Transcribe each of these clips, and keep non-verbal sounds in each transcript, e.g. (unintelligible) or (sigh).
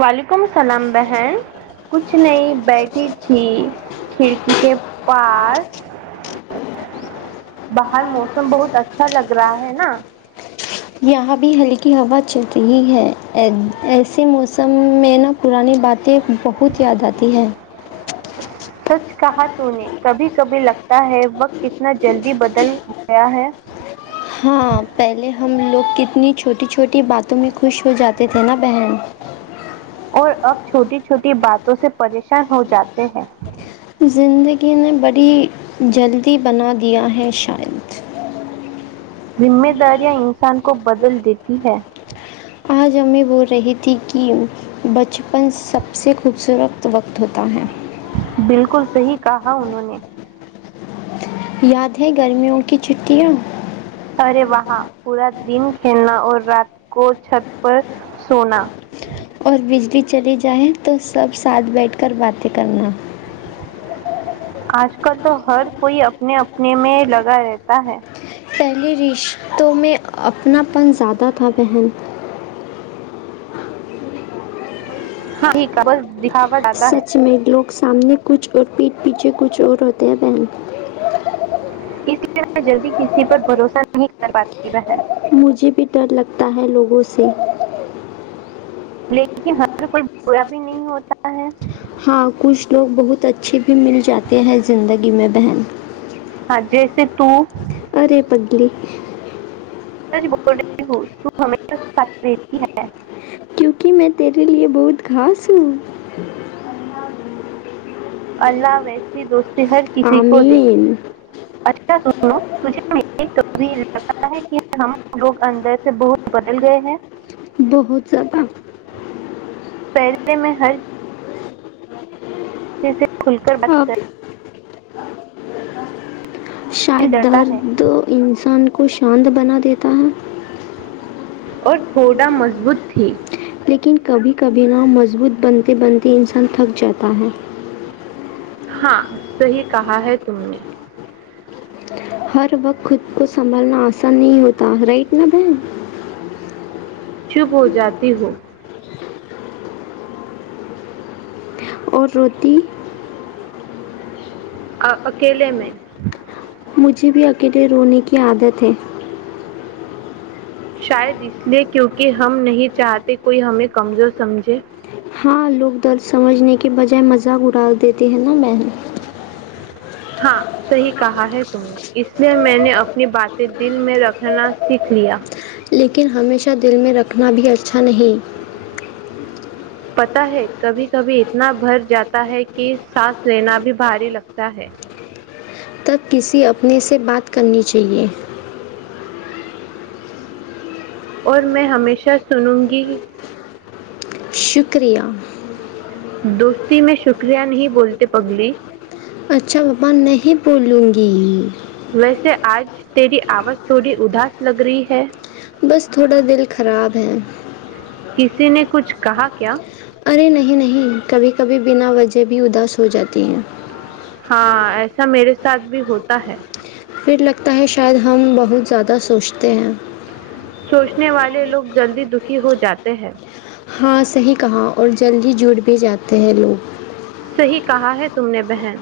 وعلیکم اللام بہن کچھ نہیں بیٹھی تھی کھڑکی کے پاس باہر موسم بہت اچھا لگ رہا ہے ہے نا یہاں بھی ہلکی ہوا چلتی ہے ایسے موسم میں نا پرانی باتیں بہت یاد آتی ہیں سچ کہا تو نے کبھی کبھی لگتا ہے وقت کتنا جلدی بدل گیا ہے ہاں پہلے ہم کتنی چھوٹی چھوٹی باتوں میں خوش ہو جاتے تھے نا بہن اور اب چھوٹی چھوٹی باتوں سے پریشان ہو جاتے ہیں زندگی نے بڑی جلدی بنا دیا ہے شاید ذمہ داریاں انسان کو بدل دیتی ہیں آج ہمب میں بول رہی تھی کہ بچپن سب سے خوبصورت وقت ہوتا ہے بالکل صحیح کہا انہوں نے یاد ہے گرمیوں کی چھٹیاں ارے وہاں پورا دن کھیلنا اور رات کو چھت پر سونا اور بجلی چلی جائے تو سب ساتھ بیٹھ کر باتیں کرنا آج کل تو ہر کوئی اپنے اپنے میں لگا رہتا ہے پہلے رشتوں میں اپناپن زیادہ تھا بہن ہاں ٹھیک ہے بس دکھاوا زیادہ ہے سچ میں لوگ سامنے کچھ اور پیھ پیچھے کچھ اور ہوتے ہیں بہن اس لیے میں جلدی کسی پر بھروسہ نہیں کر پاتی بہن مجھے بھی ڈر لگتا ہے لوگوں سے لیکن ہر کوئی با بھی نہیں ہوتا ہے ہاں کچھ لوگ بہت اچھے بھی مل جاتے ہیں زندگی میں بہن جیسے تو ارے پگلی بول رہی ہو ت ہمیشہ سچ رہتی ہے کیونکہ میں تیرے لیے بہت خھاس اللہ ویسی دوست ہر کسی کو دے آمین اچھا سنو تجھے تو بھی لگتا ہے کہ ہم لوگ اندر سے بہت بدل گئے ہیں بہت زیادہ پ قصے میں ہر جیسے کھل کر بچر اب شاید ڈرتا ہے درد انسان کو شانت بنا دیتا ہے اور تھوڑا مضبوط تھی لیکن کبھی کبھی نہ مضبوط بنتے بنتے انسان تھک جاتا ہے ہاں صحیح کہا ہے تم نے ہر وقت خود کو سنبھالنا آسان نہیں ہوتا رائٹ نا بہن چب ہو جاتی ہو اور روٹی اکیلے میں مجھے بھی اکیلے رونے کی عادت ہے شاید اس لیے کیونکہ ہم نہیں چاہتے کوئی ہمیں کمزور سمجھے ہاں لوگ درد سمجھنے کے بجائے مذاق اڑا دیتے ہیں نا بہن ہاں صحیح کہا ہے تم نے اس لیے میں نے اپنی باتیں دل میں رکھنا سیکھ لیا لیکن ہمیشہ دل میں رکھنا بھی اچھا نہیں پتا ہے کبھی کبھی اتنا بھر جاتا ہے کہ سانس لینا بھی بھاری لگتا ہے تب کسی اپنے سے بات کرنی چاہیے اور میں ہمیشہ سنوں گی شکریہ دوستی میں شکریہ نہیں بولتے پگلی اچھا بابا نہیں بولوں گی ویسے آج تیری آواز تھوڑی اداس لگ رہی ہے بس تھوڑا دل خراب ہے کسی نے کچھ کہا کیا ارے نہیں نہیں کبھی کبھی بنا وجہ بھی اداس ہو جاتی ہے ہاں ایسا میرے ساتھ بھی ہوتا ہے پھر لگتا ہے شاید ہم بہت زیادہ سوچتے ہیں سوچنے والے لوگ جلدی دکھی ہو جاتے ہیں ہاں صحیح کہا اور جلد ہی جڑ بھی جاتے ہیں لوگ صحیح کہا ہے تم نے بہن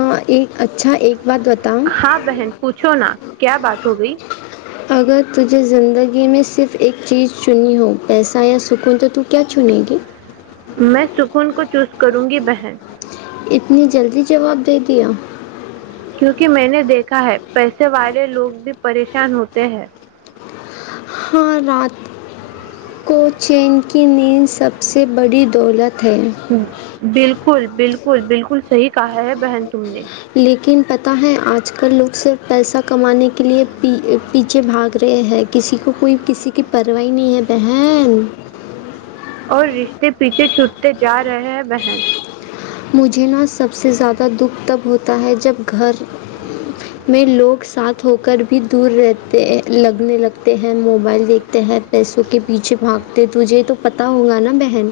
ہاں ایک (unintelligible) اچھا ایک بات بتاؤں ہاں بہن پوچھو نا کیا بات ہو گئی اگر تجھے زندگی میں صرف ایک چیز چنی ہو پیسہ یا سکون تو تو کیا چنے گی میں سکون کو چوز کروں گی بہن اتنی جلدی جواب دے دیا کیونکہ میں نے دیکھا ہے پیسے والے لوگ بھی پریشان ہوتے ہیں رات کو چین کی نیند سب سے بڑی دولت ہے ہ بالکل بالکل بالکل بالکل صحیح کہا ہے بہن تم نے لیکن پتہ ہے آج کل لوگ صر پیسہ کمانے کے لیےی پیچھے بھاگ رہے ہیں کسی کو کوئی کسی کی پرواہائی نہیں ہے بہن اور رشتے پیچھے چھوٹتے جا رہے ہیں بہن مجھے نا سب سے زیادہ دکھ تب ہوتا ہے جب گھر میں لوگ ساتھ ہو کر بھی دور رہتے لگنے لگتے ہیں موبائل دیکھتے ہیں پیسوں کے پیچھے بھاگتے تجھے تو پت ہوگا نا بہن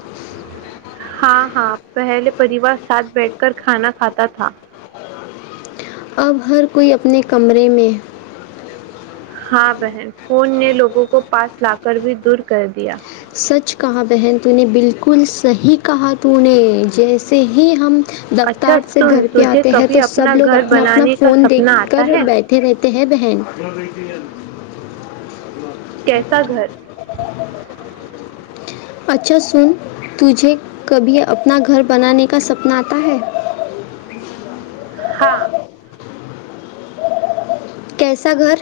ہاں ہاں پہلے پریوار ساتھ بیٹھ کر کھانا کھاتا تھا اب ہر کوئی اپنے کمرے میں ہاں بہن فون نے لوگوں کو پاس لا کر بھی دور کر دیا سچ کہا بہن تو نے بالکل صحیح کہا تو نے جیسے ہی ہم اچھا دفتار سے سن گھر پہ تجھے آتے ہیں کبھی تو سب اپنا لوگ گھر اپنا اپنا بنانے کا فون دیکھ سپنا آتا کر ہے بیٹھے رہتے ہیں بہن کیسا گھر اچھا سن تجھے کبھی اپنا گھر بنانے کا سپنا آتا ہے ہاں کیسا گھر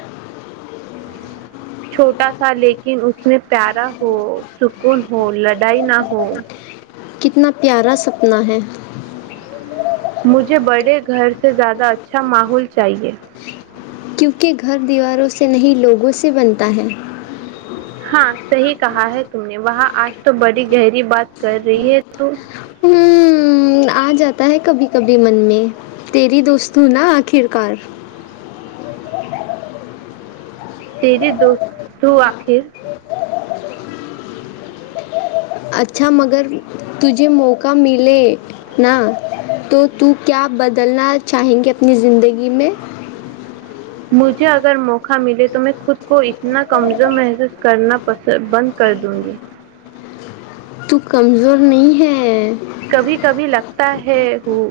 چھوٹا سا لیکن اس اس میں پیارا ہو سکون ہو لڑائی نہ ہو کتنا پیارا سپنا ہے مجھے بڑے گھر سے زیادہ اچھا ماحول چاہیے کیونکہ گھر دیواروں سے نہیں لوگوں سے بنتا ہے ہاں صحی کہا ہے تم نے وہاں آج تو بڑی گہری بات کر رہی ہے تو ہ آ جاتا ہے کبھی کبھی من میں تیری دوست ہ نا آخر کار تریے دوست آخر (inaudible) اچھا مگر تجھے موقع ملے نا تو تو کیا بدلنا چاہیں گی اپنی زندگی میں مجھے اگر موقع ملے تو میں خود کو اتنا کمزور محسوس کرنا پس بند کر دوں گی تو کمزور نہیں ہے کبھی کبھی لگتا ہے وہ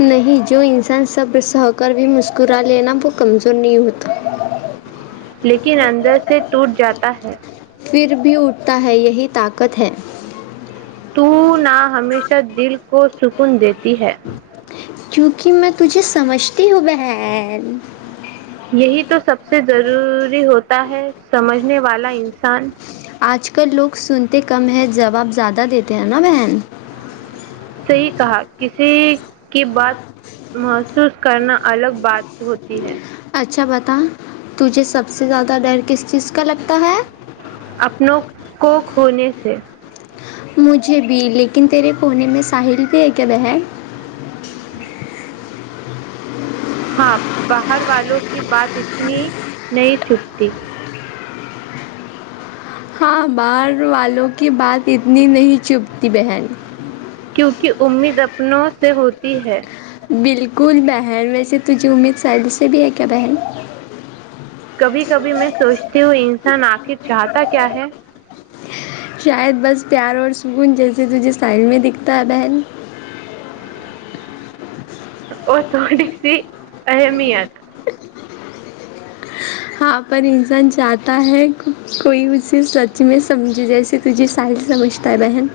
نہیں جو انسان صبر س ہو کر بھی مسکرا لینا وہ کمزور نہیں ہوتا لیکن اندر سے ٹوٹ جاتا ہے پھر بھی اٹھتا ہے یہی طاقت ہے تو نہ ہمیشہ دل کو سکون دیتی ہے کیونکہ میں تجھے سمجھتی ہوں بہن یہی تو سب سے ضروری ہوتا ہے سمجھنے والا انسان آج کل لوگ سنتے کم ہیں جواب زیادہ دیتے ہیں نا بہن صی کہا کسی کی بات محسوس کرنا الگ بات ہوتی ہے اچھا بتاؤ تجھے سب سے زیادہ ڈر کس چیز کا لگتا ہے اپنوں کو کھونے سے مجھے بھی لیکن تیرے کونے میں ساحل بھی ہے کہب ہے ہاں باہر والوں کی بات اتنی نہیں چھپتی ہاں باہر والوں کی بات اتنی نہیں چپھتی بہن کیونکہ امید اپن سے ہوتی ہے بالکل بہن ویسے تجھے امید سائل سے بھی ہے کیا بہن کبھی کبھی میں سوچتی ہوں انسان آخر چاہتا کیا ہے شاید بس پیار اور سکون جیسے تجھے سٹحل میں دکھتا ہے بہن اور تھوڑی سی اہمیت ہاں پر انسان چاہتا ہے کوئی اسے سچ میں سمجھے جیسے تجھے ساری سمجھتا ہے بہن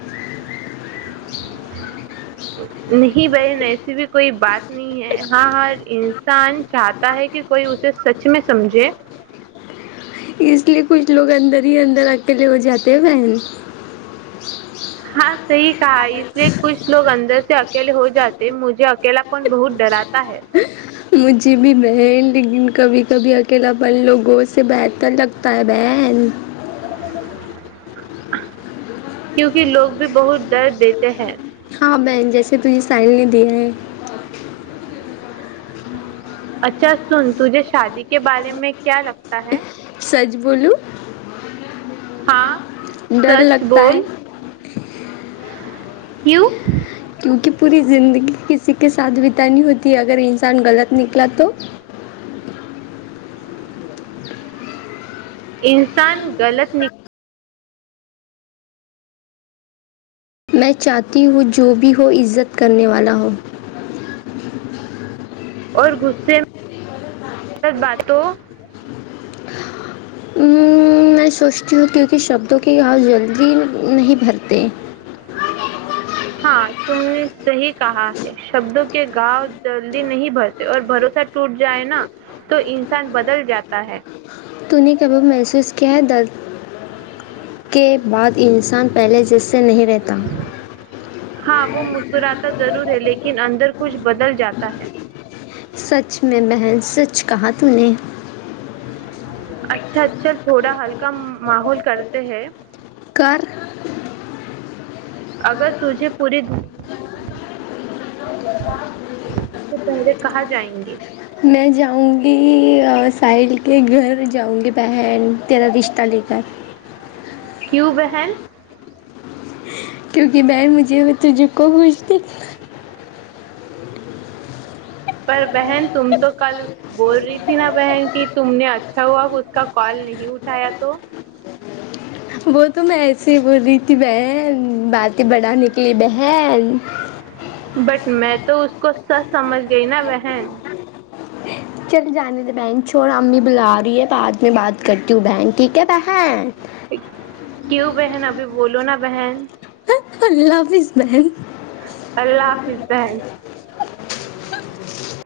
نہیں بہن ایسی بھی کوئی بات ہے ہاں ہر (unintelligible) انسان چاہتا ہے کہ کوئی اسے سچ میں سمجھے اس لیے کچھ لوگ اندر ہی اندر اکیلے ہو جاتے ہیں بہن صحی (unintelligible) اس لیے کچھ لوگ اندر سے اکیلے ہو جاتے مجھے اکلا پن بہت ڈرات ہ مجھے بھی بہن لیکن کبھی کبھی اکیلا پن لوگوں سے بہتر لگتا ہے بہن کیونکہ لوگ بھی بہت درد دیتے ہیں ہاں بہن جیسے تجھے سائل نے دیا ہے اچھا سن تجھے شادی کے بارے میں کیا لگتا تا ہے بولو ہاں سچ بول کیوں کیونکہ پوری زندگی کسی کے ساتھ بتانی ہوتی ہے اگر انسان غلط نکلا تو انسان غلط نک میں چاہتی ہوں جو بھی ہو عزت کرنے والا ہو اور غے میں باتوں میں سوچتی ہوں کیونکہ شبدوں کی گاؤ جلدی نہیں بھرتے ہاں تم نے صحی کہا ہے شبدوں کے گاؤ جلدی نہیں بھرتے اور بھروسہ ٹوٹ جائے نا تو انسان بدل جاتا ہے تو نے ک ابب محسوس کیا ہے درد کے بعد انسان پہلے جس سے نہیں رہتا ہاں وہ مسکراتا ضرور ہے لیکن اندر کچھ بدل جاتا ہے سچ میں بہن سچ کہااں ت نے اچھا اچھا تھوڑا ہلکا ماحول کرتے ہے گھر اگر تجھے پوری دنیا سے پہلے کہاں جائیں گے میں جاؤں گی سال کے گھر جاؤں گی بہن تیرا رشتہ لے کر کیوں بہن کیونکہ بہن مجھے تو جو کوو بھیجتی پر بہن تم تو کل بول رہی تھی نا بہن کہ تم نے اچھا ہوا اس کا کال نہیں اٹھایا تو وہ تو میں ایسے ہی بول رہی تھی بہن باتیں بڑا نکلی بہن بٹ میں تو اس کو سچ سمجھ گئی نا بہن چلے جانے دے بہن چھوڑا امی بلا رہی ہے بعد میں بات کرتی ہوں بہن ٹھیک ہے بہن کیوں بہن ابھی بولو نا بہن اور لو از مین اللہ حافظ بہن فق